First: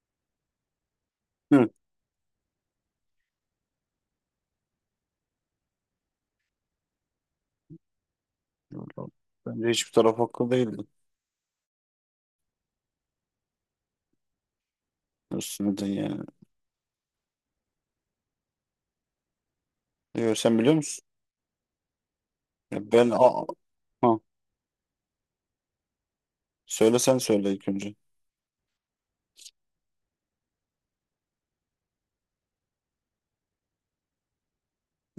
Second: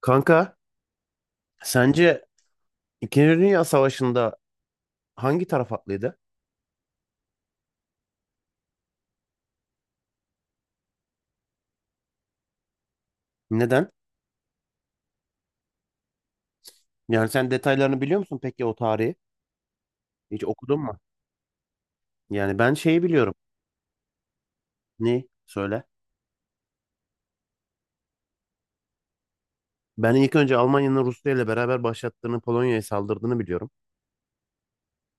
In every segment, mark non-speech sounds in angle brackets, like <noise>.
Kanka, Evet. sence İkinci Dünya Savaşı'nda hangi taraf haklıydı? Vallahi, bence hiçbir taraf haklı değildi. Neden? Üstüne de yani. Yani sen detaylarını biliyor musun peki o tarihi? Yo, Hiç sen biliyor okudun mu? musun? Yani ben Ya şeyi ben a biliyorum. ha. Ne? Söyle. Sen söyle ilk önce. Ben ilk önce Almanya'nın Rusya ile beraber başlattığını, Polonya'ya saldırdığını biliyorum.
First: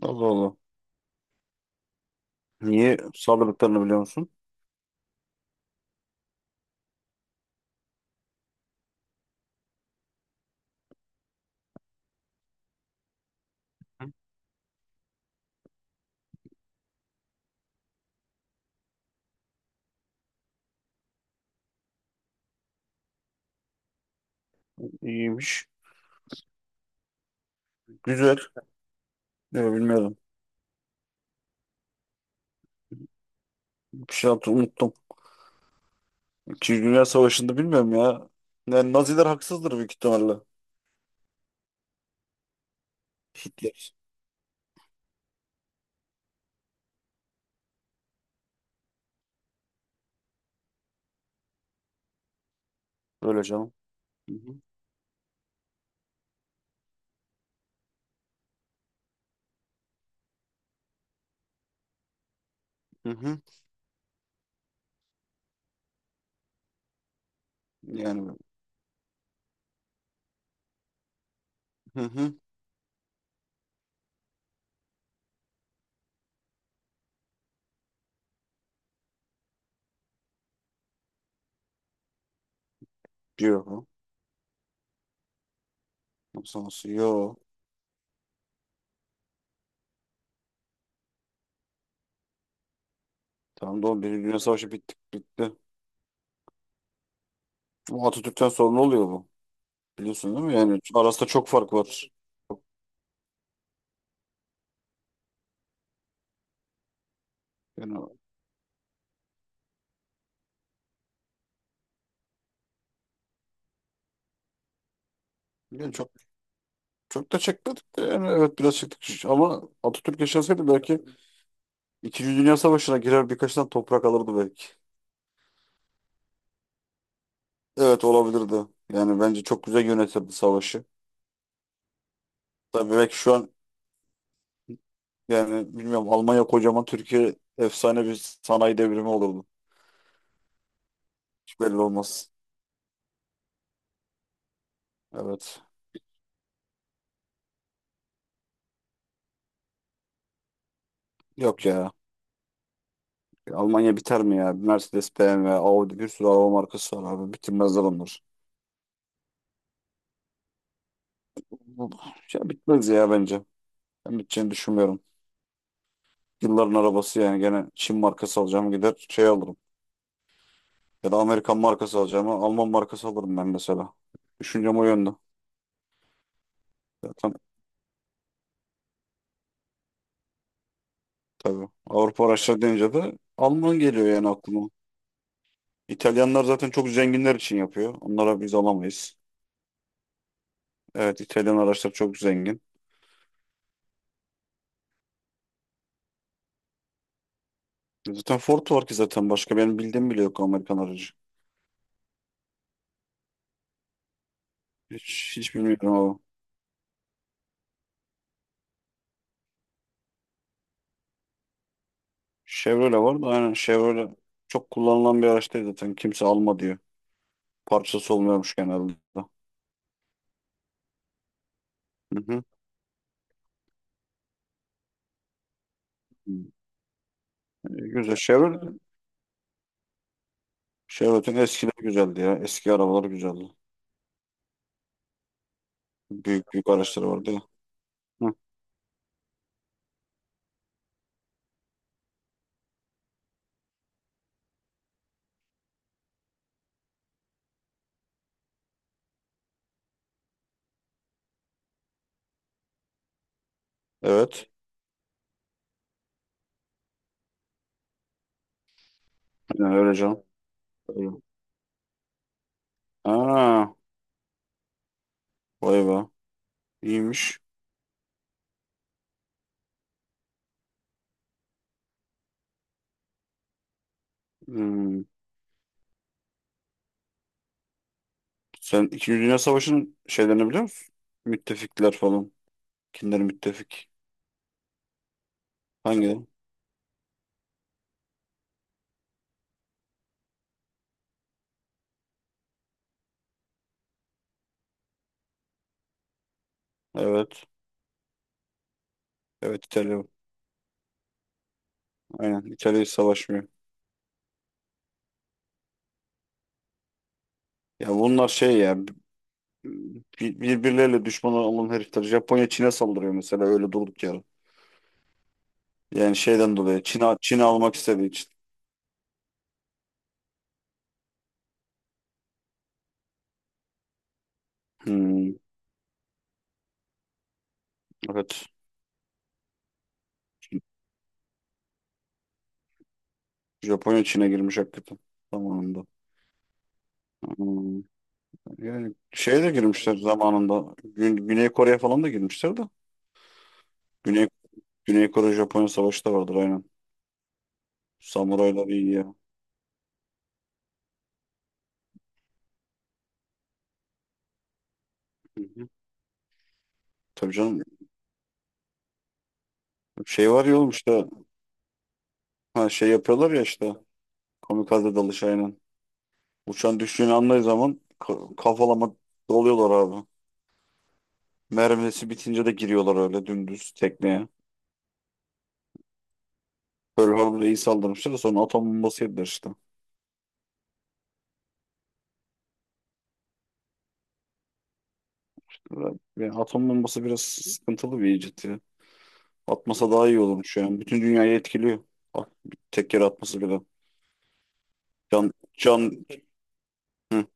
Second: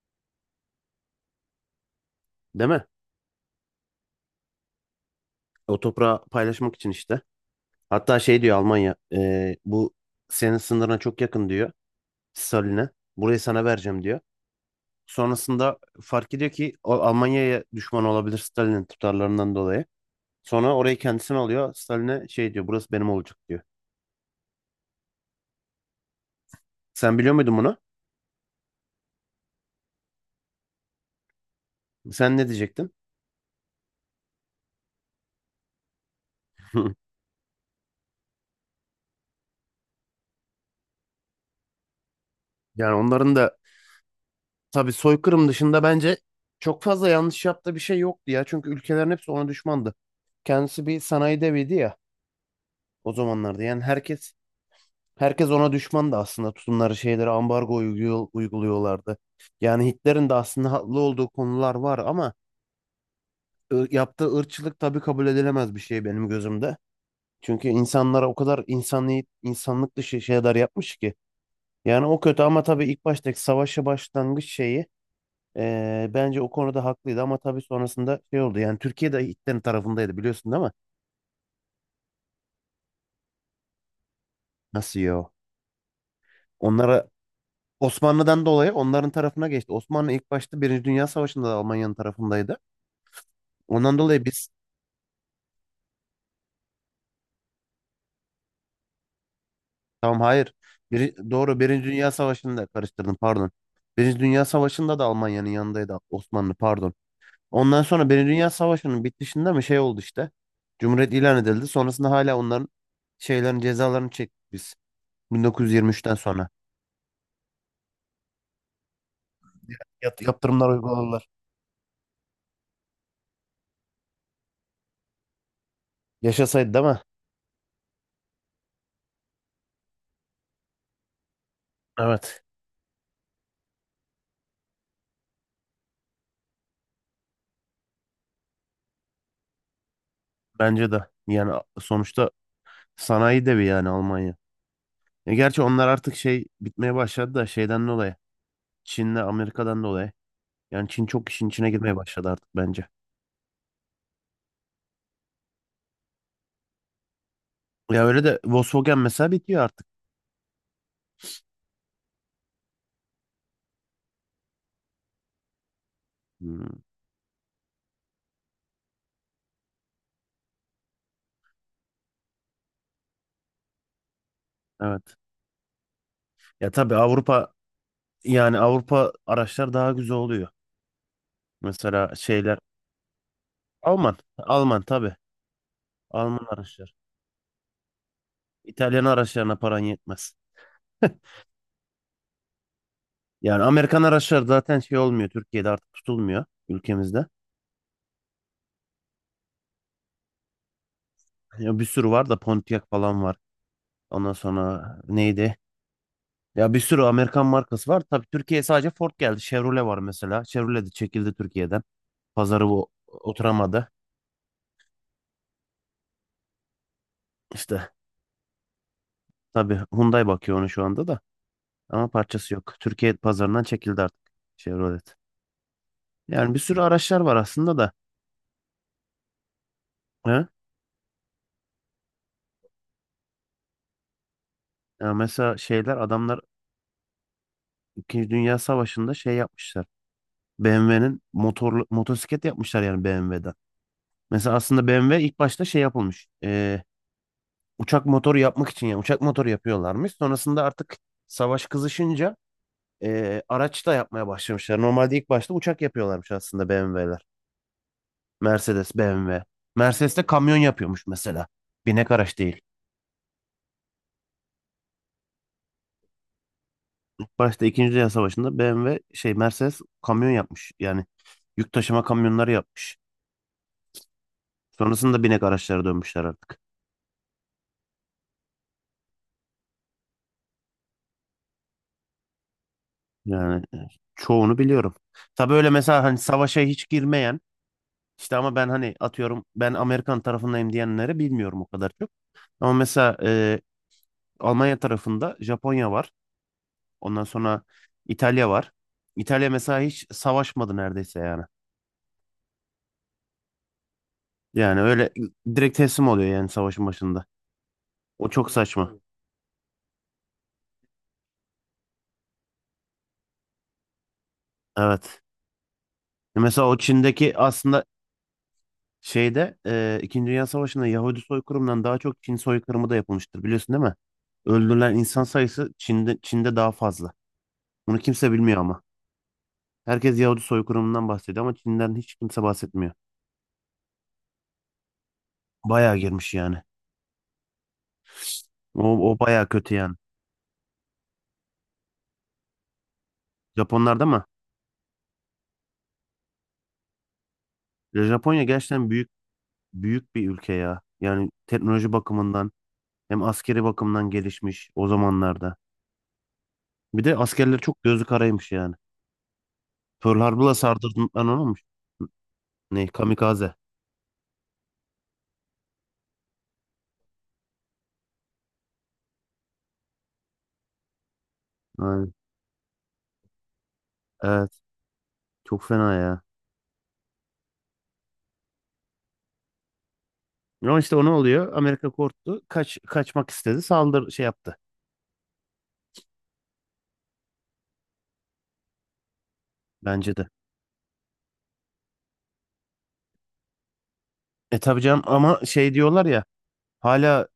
Allah Allah. Değil mi? Niye saldırdıklarını biliyor musun? O toprağı paylaşmak için işte. Hatta şey diyor Almanya, bu senin sınırına çok yakın diyor Stalin'e. Burayı sana vereceğim diyor. Sonrasında fark ediyor ki o Almanya'ya düşman olabilir Stalin'in tutarlarından dolayı. Sonra orayı kendisine alıyor. Stalin'e şey diyor burası benim olacak diyor. İyiymiş. Sen biliyor muydun bunu? Güzel. Ne bilmiyorum. Sen ne diyecektin? <laughs> Bir şey yaptım unuttum. İkinci Dünya Savaşı'nda bilmiyorum ya. Yani Naziler haksızdır büyük ihtimalle. Yani onların da Hitler. tabii soykırım dışında bence çok fazla yanlış yaptığı bir şey yoktu ya. Çünkü ülkelerin hepsi ona düşmandı. Kendisi bir sanayi deviydi ya o Öyle zamanlarda. canım. Yani herkes Hı hı. herkes ona düşmandı aslında. Tutumları şeyleri ambargo uyguluyorlardı. Yani Hitler'in de aslında haklı olduğu konular var ama Hı hı. Yaptığı ırkçılık tabii kabul edilemez bir şey benim gözümde. Çünkü insanlara Yani o kadar insani, insanlık dışı şeyler yapmış ki. hı Yani o hı. kötü ama tabii ilk baştaki savaşa başlangıç şeyi bence o konuda haklıydı ama tabii sonrasında şey oldu. Yani Türkiye de Hitler'in tarafındaydı biliyorsun değil mi? Diyor bu. Nasıl ya? Nasıl nasıl? Onlara Yo. Osmanlı'dan dolayı onların tarafına geçti. Osmanlı ilk başta Birinci Dünya Savaşı'nda da Almanya'nın tarafındaydı. Tamam da Ondan oğlum, Birinci dolayı Dünya biz Savaşı bitti. Bu Atatürk'ten sonra ne oluyor bu? tamam Biliyorsun değil hayır. mi? Yani arasında çok Doğru, fark Birinci var. Dünya Savaşı'nda karıştırdım, pardon. Birinci Dünya Savaşı'nda da Almanya'nın yanındaydı Osmanlı, pardon. Ondan Yani, sonra Birinci Dünya Savaşı'nın bitişinde mi şey oldu işte. Cumhuriyet ilan edildi. Sonrasında hala onların şeylerin cezalarını çektik biz. yani çok 1923'ten sonra. çok da çekmedik de yani evet biraz çektik ama Atatürk yaşasaydı Yaptırımlar belki uyguladılar. İkinci Dünya Savaşı'na girer birkaç tane toprak alırdı belki. Yaşasaydı değil mi? Evet, olabilirdi. Yani bence çok güzel yönetirdi savaşı. Evet. Tabii belki şu an yani bilmiyorum, Almanya kocaman, Türkiye efsane bir sanayi devrimi olurdu. Bence de. Hiç Yani belli sonuçta olmaz. sanayi devi yani Almanya. E gerçi Evet. onlar artık şey bitmeye başladı da şeyden dolayı. Çin'le Amerika'dan dolayı. Yani Çin çok işin Yok içine ya. girmeye başladı artık bence. Almanya biter mi ya? Mercedes, BMW, Audi, bir sürü araba markası var abi. Bitirmezler Ya onlar. öyle de Volkswagen mesela bitiyor artık. Bu- Ya bitmez ya bence. Ben biteceğini düşünmüyorum. Yılların Hmm, arabası yani, gene Çin markası alacağım, gider şey alırım. Ya da Amerikan markası alacağım, Alman markası alırım ben mesela. Düşüncem o yönde. evet. Ya tabii Zaten Avrupa yani Avrupa araçlar daha güzel oluyor. tabii, Mesela Avrupa şeyler araçları deyince de Alman geliyor Alman. yani aklıma. Alman tabii. İtalyanlar Alman zaten çok araçlar. zenginler için yapıyor. Onlara biz İtalyan alamayız. araçlarına paran yetmez. Evet, İtalyan araçlar çok zengin. Yani Amerikan araçlar zaten şey olmuyor. Türkiye'de artık tutulmuyor ülkemizde. Zaten Ford var ki, zaten başka benim bildiğim bile yok Amerikan aracı. Ya bir sürü var da Pontiac falan var. Ondan sonra Hiç, hiç neydi? bilmiyorum ama. Ya bir sürü Amerikan markası var. Tabii Türkiye'ye sadece Ford geldi. Chevrolet var mesela. Chevrolet de çekildi Türkiye'den. Pazarı bu Chevrolet var da, aynen oturamadı. Chevrolet çok kullanılan bir araç değil zaten. Kimse alma diyor. İşte Parçası olmuyormuş genelde. tabii Hyundai bakıyor onu şu anda da. Ama Hı hı. parçası yok. Türkiye pazarından çekildi artık Chevrolet. Yani bir sürü araçlar var aslında da. Güzel. Chevrolet, He? Chevrolet'in eskileri güzeldi ya. Eski arabalar güzeldi. Ya mesela şeyler adamlar Büyük büyük araçları vardı ya. İkinci Hı. Dünya Savaşı'nda şey yapmışlar. BMW'nin motorlu motosiklet yapmışlar yani BMW'den. Mesela aslında BMW ilk başta şey yapılmış. Uçak motoru yapmak için yani uçak motoru yapıyorlarmış. Sonrasında artık savaş kızışınca araç da yapmaya Evet. başlamışlar. Normalde ilk başta uçak yapıyorlarmış aslında BMW'ler. Mercedes, BMW. Yani öyle Mercedes canım. de kamyon yapıyormuş Öyle. mesela. Binek araç değil. Aa, vay be. İyiymiş. Başta İkinci Dünya Savaşı'nda BMW şey Mercedes kamyon yapmış. Yani yük taşıma kamyonları yapmış. Hmm. Sonrasında binek araçlara dönmüşler artık. Sen İkinci Dünya Savaşı'nın şeylerini biliyor musun? Müttefikler falan. Kimler Yani müttefik? çoğunu biliyorum. Tabii öyle mesela hani Hangileri? savaşa hiç girmeyen işte ama ben hani atıyorum ben Amerikan tarafındayım diyenleri bilmiyorum o kadar çok. Ama mesela Almanya tarafında Japonya var. Ondan Evet. sonra İtalya var. İtalya Evet, mesela İtalya. hiç savaşmadı neredeyse yani. Aynen. İtalya hiç savaşmıyor. Yani öyle direkt teslim oluyor yani savaşın başında. Ya bunlar O çok şey ya, saçma. Birbirleriyle düşman olan herifler. Japonya Çin'e saldırıyor mesela öyle durduk yere. Evet. Yani şeyden Mesela o dolayı Çin'e Çin'deki Çin'e almak aslında istediği için. şeyde İkinci Dünya Savaşı'nda Yahudi soykırımından daha çok Çin soykırımı da yapılmıştır biliyorsun değil mi? Öldürülen insan Hmm, sayısı Çin'de, Çin'de daha fazla. Bunu kimse evet. bilmiyor ama. Herkes Yahudi soykırımından bahsediyor ama Çin'den hiç kimse bahsetmiyor. Japonya Çin'e girmiş hakikaten zamanında. Bayağı girmiş yani. Hmm. Yani O şeye bayağı de kötü yani. girmişler zamanında. Güney Kore'ye falan da girmişler de. Japonlarda mı? Güney, Güney Kore Japonya savaşı da vardır aynen. Ya Japonya Samuraylar gerçekten iyi büyük ya. büyük bir ülke ya. Yani teknoloji bakımından hem askeri bakımdan gelişmiş o Hı zamanlarda. hı. Bir de Tabii askerleri canım, çok gözü karaymış yani. Pearl şey var Harbor'la ya oğlum, işte sardırdıklarını olmuş. ha, Ne? şey yapıyorlar ya Kamikaze. işte, kamikaze dalış aynen. Uçan düştüğünü anladığı zaman kafalama doluyorlar abi. Ha. Mermisi bitince de giriyorlar öyle dümdüz tekneye. Evet, çok fena ya. Pearl Harbor'a iyi saldırmışlar. Sonra atom bombası yediler işte. Ama işte o ne oluyor? Amerika korktu. Kaçmak istedi. Saldır şey yaptı Ve atom bombası biraz sıkıntılı bir icat ya. Atmasa daha bence iyi de. olurmuş yani. Bütün dünyayı etkiliyor. Bak, bir tek yere atması bile. E tabii canım Can, ama şey can diyorlar ya Hı, hala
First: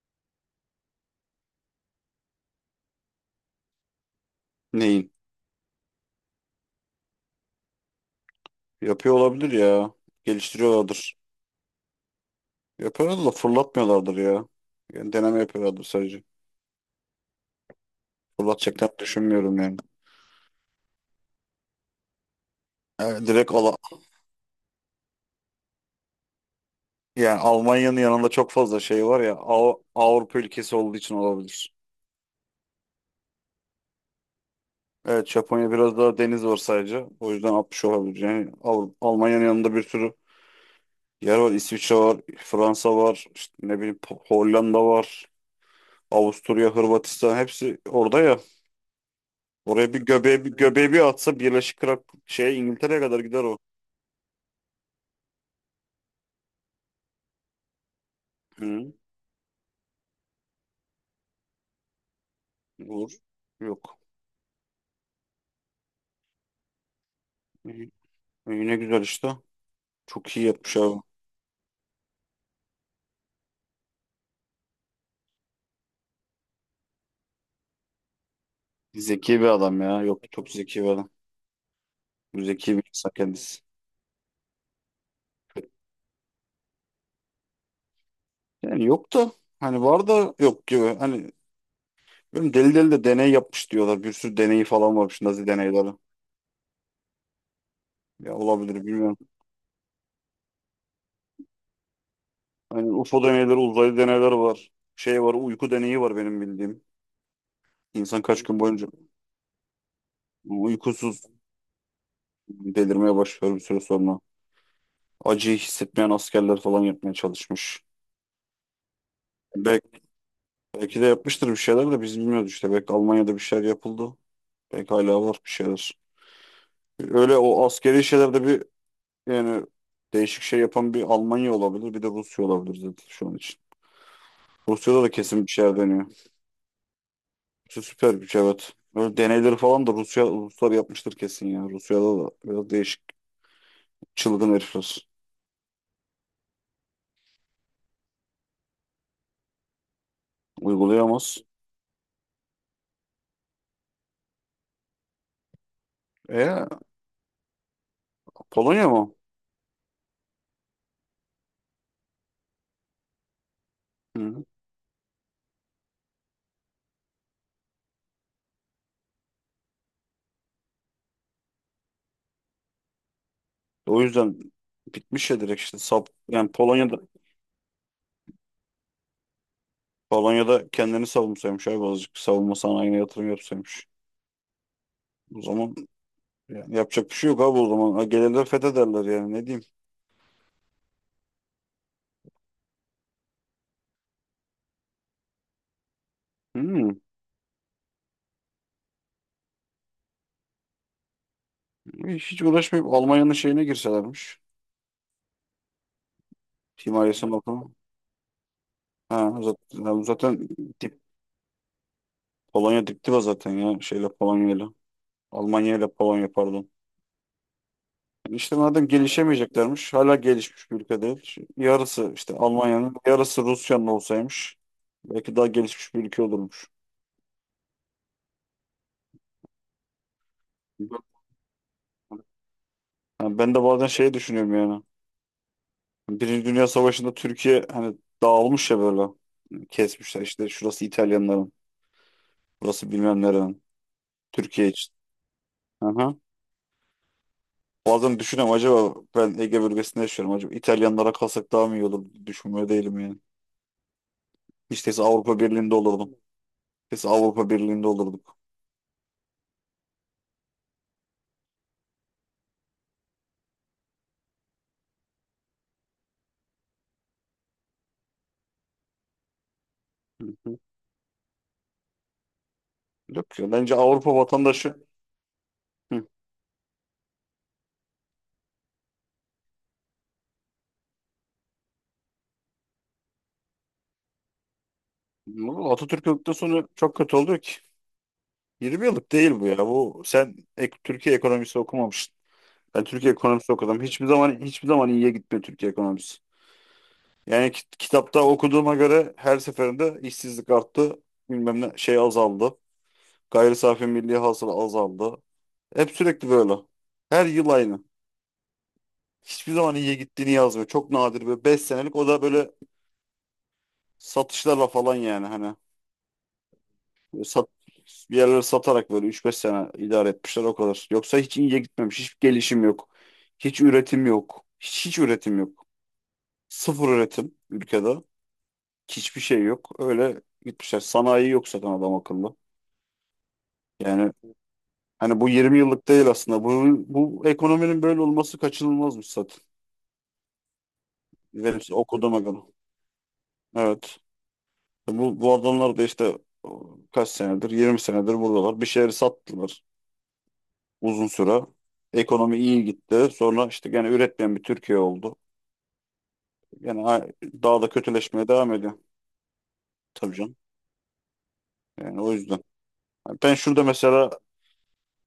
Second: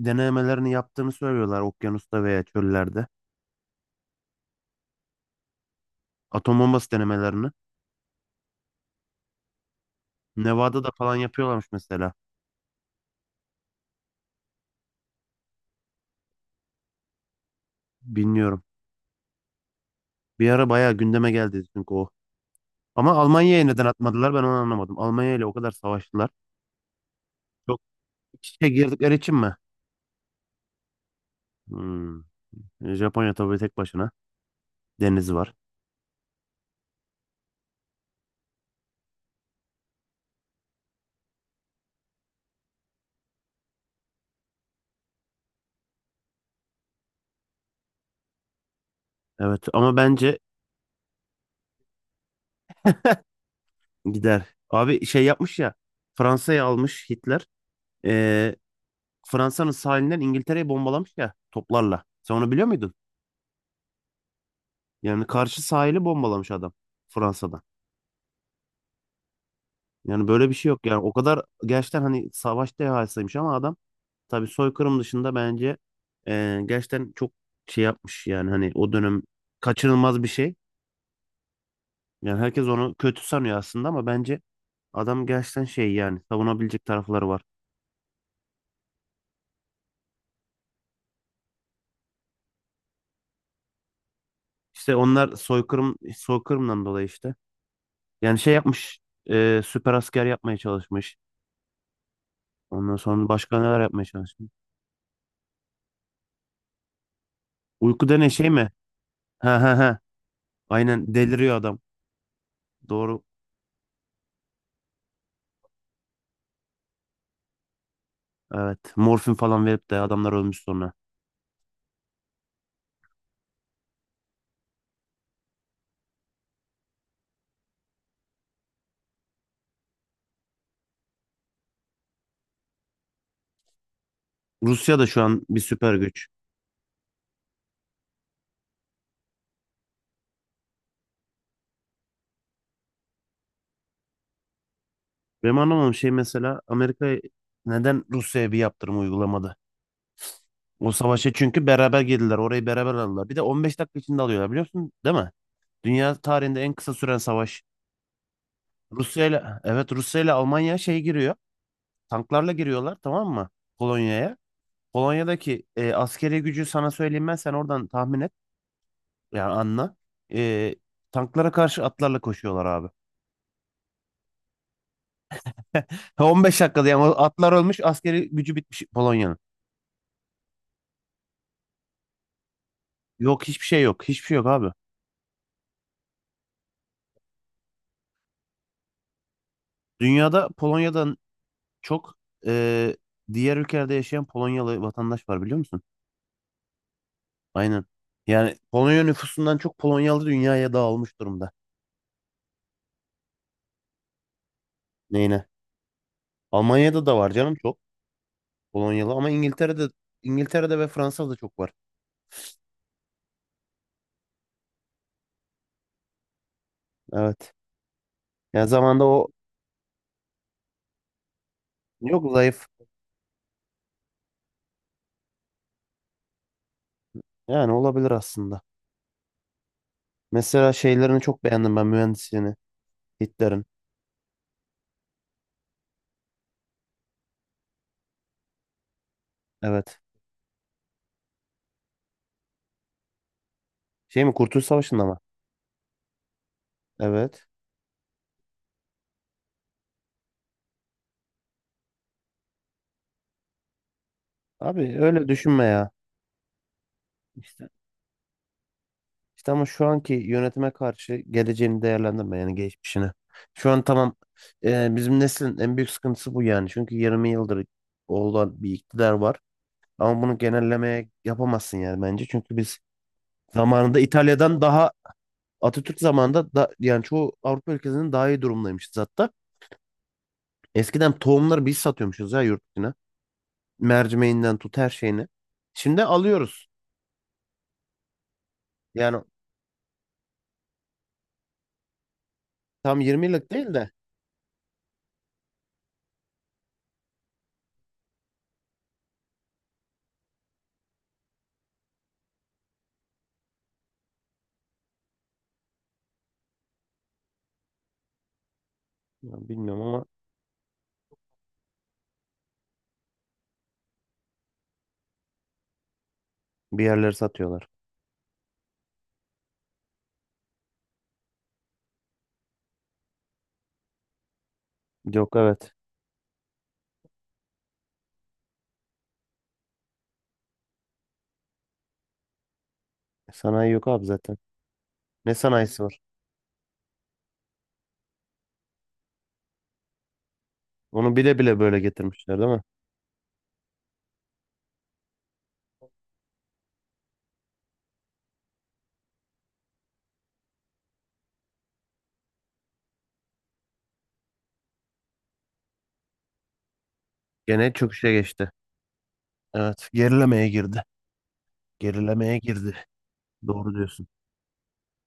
denemelerini yaptığını söylüyorlar okyanusta veya çöllerde. neyin? Atom bombası denemelerini. Yapıyor olabilir ya. Nevada'da falan Geliştiriyorlardır. yapıyorlarmış mesela. Yapıyorlar da fırlatmıyorlardır ya. Yani deneme yapıyorlardır sadece. Bilmiyorum. Fırlatacaklarını düşünmüyorum yani. Bir ara bayağı gündeme geldi çünkü o. Ama Evet, Almanya'ya neden atmadılar ben onu anlamadım. Almanya ile o kadar savaştılar. yani Çok Almanya'nın yanında iç çok içe fazla şey girdikleri var için ya, mi? Avrupa ülkesi olduğu için olabilir. Hmm. Japonya tabii tek başına Evet, denizi var. Japonya biraz daha deniz var sadece. O yüzden 60 olabilir. Yani Almanya'nın yanında bir sürü yer var. İsviçre var, Fransa var, işte ne bileyim, Hollanda var, Avusturya, Hırvatistan, hepsi orada ya. Evet Oraya ama bir bence göbeği bir göbeği bir atsa, Birleşik şeye, İngiltere'ye kadar gider o. gider. Abi şey yapmış ya. Fransa'yı almış Hitler. Ee, Hı, Fransa'nın sahilinden İngiltere'yi bombalamış ya toplarla. Sen onu biliyor muydun? olur. Yok. Yani karşı sahili bombalamış adam Fransa'da. İyi. İyi, ne güzel işte. Yani Çok iyi böyle bir şey yapmış yok. Yani abi. o kadar gerçekten hani savaş dehasıymış ama adam tabii soykırım dışında bence gerçekten çok şey yapmış. Yani hani o dönem Zeki bir adam ya. kaçınılmaz Yok, bir çok şey. zeki bir adam. Yani Bu herkes zeki bir onu insan kötü sanıyor kendisi. aslında ama bence adam gerçekten şey yani savunabilecek tarafları var. Yani yok da, hani var da yok gibi. Hani bilmiyorum, deli deli de deney yapmış diyorlar. Bir sürü deneyi İşte falan varmış, onlar Nazi deneyleri. soykırımdan dolayı işte. Ya Yani şey olabilir, yapmış. bilmiyorum. Süper asker yapmaya çalışmış. Aynen Ondan UFO sonra deneyleri, başka neler uzaylı yapmaya deneyler çalışmış. var. Şey var, uyku deneyi var benim bildiğim. Uyku İnsan denen kaç şey gün mi? boyunca Ha ha ha. Aynen uykusuz deliriyor adam. delirmeye Doğru. başlıyor bir süre sonra. Acıyı hissetmeyen askerler falan yapmaya çalışmış. Evet. Morfin falan verip de Belki, adamlar ölmüş sonra. belki de yapmıştır bir şeyler de biz bilmiyoruz işte. Belki Almanya'da bir şeyler yapıldı. Belki hala var bir şeyler. Öyle o askeri şeylerde bir yani değişik şey yapan bir Almanya olabilir, bir de Rusya olabilir zaten şu an için. Rusya Rusya'da da da şu an kesin bir bir şeyler süper dönüyor. güç. Rusya süper güç, evet. Böyle deneyleri falan da Rusya, Ruslar yapmıştır kesin ya. Rusya'da da biraz değişik çılgın herifler. Benim anlamadığım şey mesela Amerika neden Rusya'ya bir yaptırım uygulamadı? O savaşa Uygulayamaz. çünkü beraber girdiler. Orayı beraber aldılar. Bir de 15 dakika içinde alıyorlar biliyor musun? Değil mi? Dünya tarihinde E en kısa süren savaş. Polonya mı? Rusya ile evet Rusya ile Almanya şey giriyor. Tanklarla giriyorlar, tamam mı? Polonya'ya. Hı. Polonya'daki askeri gücü sana söyleyeyim, ben sen oradan tahmin et. Yani anla. E, tanklara karşı atlarla koşuyorlar abi. O yüzden bitmiş ya direkt işte sap <laughs> yani 15 dakikada Polonya'da yani o atlar ölmüş askeri gücü bitmiş Polonya'nın. Polonya'da kendini savunsaymış abi, azıcık savunma sanayine yatırım Yok hiçbir şey yapsaymış. yok. Hiçbir şey yok abi. O zaman yani yapacak bir şey yok abi o zaman. Ha, gelirler fethederler yani, ne diyeyim. Dünyada Polonya'dan çok e, diğer ülkelerde yaşayan Polonyalı vatandaş var biliyor musun? Hmm. Aynen. Yani Polonya nüfusundan çok Polonyalı dünyaya dağılmış durumda. Hiç uğraşmayıp Almanya'nın şeyine girselermiş. Neyine? Almanya'da da var Himayesine canım bakalım. çok. Polonyalı ama Ha, İngiltere'de zaten İngiltere'de ve Fransa'da çok var. Polonya diptiva zaten ya, şeyle Polonya'yla. Almanya ile Polonya pardon. Evet. Yani işte Yani madem zamanda o gelişemeyeceklermiş, hala gelişmiş bir ülke değil. Şu yarısı yok işte zayıf. Almanya'nın, yarısı Rusya'nın olsaymış. Belki daha gelişmiş bir ülke olurmuş. Yani olabilir aslında. Mesela şeylerini çok beğendim ben mühendisliğini. Yani ben de Hitler'in. bazen şey düşünüyorum yani. Birinci Dünya Savaşı'nda Türkiye hani dağılmış ya böyle. Evet. Kesmişler işte, şurası İtalyanların, burası bilmem nerenin. Şey mi Kurtuluş Türkiye için. Savaşı'nda mı? Aha. Evet. Bazen düşünüyorum, acaba ben Ege bölgesinde yaşıyorum, acaba İtalyanlara kalsak daha mı iyi olur? Düşünmüyor değilim yani. İşte Abi öyle Avrupa düşünme Birliği'nde ya. olurdum. Biz Avrupa İşte, Birliği'nde olurduk. işte ama şu anki yönetime karşı geleceğini değerlendirme yani geçmişini. Şu an tamam bizim neslin en büyük sıkıntısı bu yani. Çünkü 20 yıldır olan bir iktidar var. Ama Hı bunu hı. genellemeye yapamazsın yani bence. Çünkü biz Yok ya, bence zamanında Avrupa İtalya'dan vatandaşı. daha Atatürk Hı. zamanında da, yani çoğu Avrupa ülkesinin daha iyi durumdaymışız hatta. Eskiden tohumları biz satıyormuşuz ya yurt dışına. Mercimeğinden tut her şeyini. Bu Şimdi Atatürk alıyoruz. öldükten çok kötü oluyor ki. 20 yıllık Yani değil bu ya. Bu sen Türkiye ekonomisi okumamışsın. Ben tam Türkiye 20 yıllık ekonomisi değil okudum. de Hiçbir zaman, hiçbir zaman iyiye gitmiyor Türkiye ekonomisi. Yani kitapta okuduğuma göre her seferinde işsizlik arttı. Bilmem ne şey azaldı. Gayri safi milli hasıla azaldı. Hep sürekli böyle. Her yıl aynı. ya Hiçbir zaman bilmiyorum iyiye ama gittiğini yazmıyor. Çok nadir böyle 5 senelik, o da böyle satışlarla falan yani hani bir yerleri sat, satıyorlar. bir yerlere satarak böyle üç beş sene idare etmişler, o kadar. Yoksa hiç iyiye gitmemiş. Hiç gelişim yok. Hiç üretim yok. Hiç, hiç Yok üretim yok. evet. Sıfır üretim ülkede. Hiçbir şey yok. Öyle gitmişler. Sanayi yok zaten adam akıllı. Sanayi yok abi Yani zaten. hani bu Ne 20 sanayisi yıllık var? değil aslında. Bu ekonominin böyle olması kaçınılmazmış zaten. Onu bile bile Benim böyle okuduğuma getirmişler göre. değil mi? Evet. Bu adamlar da işte o, kaç senedir? 20 senedir buradalar. Bir şeyleri sattılar uzun süre. Ekonomi iyi gitti. Sonra işte gene üretmeyen bir Türkiye oldu. Yani a- daha da Gene çöküşe kötüleşmeye geçti. devam ediyor. Evet. Tabii canım. Gerilemeye girdi. Yani o Gerilemeye yüzden. girdi. Yani ben şurada Doğru diyorsun. mesela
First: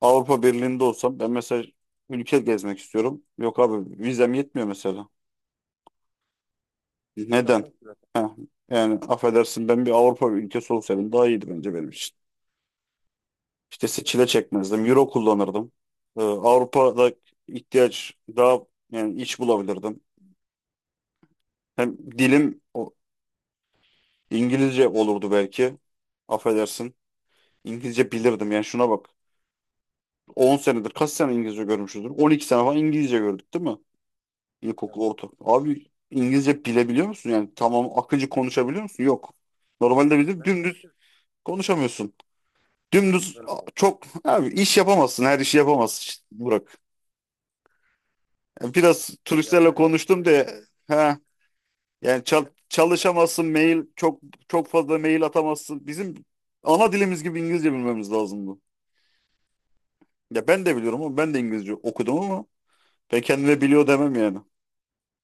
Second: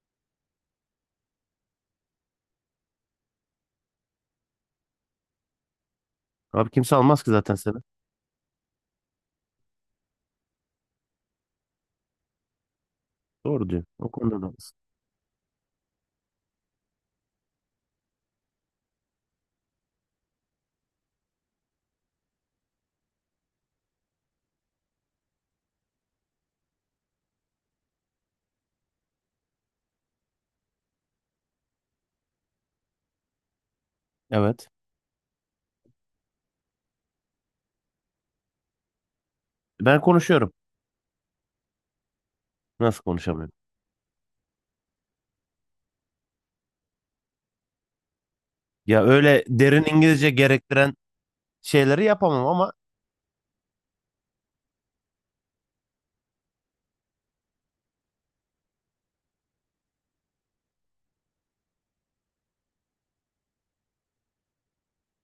Avrupa Birliği'nde olsam ben mesela ülke gezmek istiyorum. Yok abi, vizem yetmiyor mesela. Abi kimse almaz ki zaten Neden? seni. Heh, yani affedersin ben bir Avrupa ülkesi olsaydım daha iyiydi bence benim için. Doğru diyorsun. İşte O çile konuda da haklısın. çekmezdim. Euro kullanırdım. Avrupa'da ihtiyaç daha yani iç bulabilirdim. Hem dilim İngilizce olurdu belki. Affedersin. İngilizce bilirdim. Yani şuna bak. 10 senedir kaç sene İngilizce görmüşüzdür? 12 sene falan İngilizce gördük değil mi? Evet. İlkokul, orta. Abi İngilizce bilebiliyor musun? Yani tamam, akıcı konuşabiliyor musun? Yok. Ben Normalde bir de konuşuyorum. dümdüz konuşamıyorsun. Nasıl Dümdüz konuşamıyorum? a, çok abi iş yapamazsın. Her işi yapamazsın. İşte, Burak. Yani Ya biraz öyle turistlerle derin konuştum İngilizce diye gerektiren ha, şeyleri yani yapamam ama çalışamazsın, mail çok, çok fazla mail atamazsın. Bizim ana dilimiz gibi İngilizce bilmemiz lazım. Ya ben de biliyorum, ama ben de İngilizce okudum ama ben kendime biliyor demem yani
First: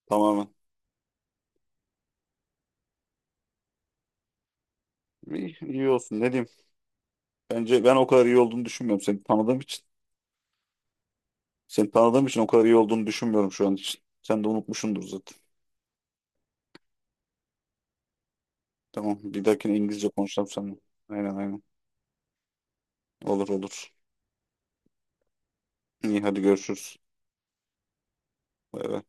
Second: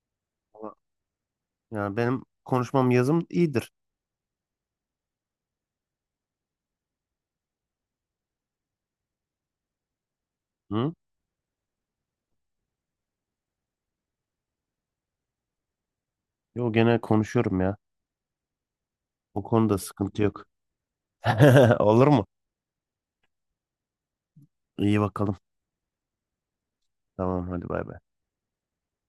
tamamen. yani benim konuşmam yazım iyidir. İyi, iyi olsun, ne diyeyim. Bence ben o kadar iyi olduğunu düşünmüyorum seni tanıdığım için. Hı? Seni tanıdığım için o kadar iyi olduğunu düşünmüyorum şu an için. Sen de unutmuşsundur zaten. Yo gene konuşuyorum ya. Tamam, O bir dahakine konuda İngilizce sıkıntı yok. konuşalım seninle. Aynen, aynen. <laughs> Olur mu? Olur, olur. İyi bakalım. İyi, hadi görüşürüz. Tamam hadi bay bay. Bay bay.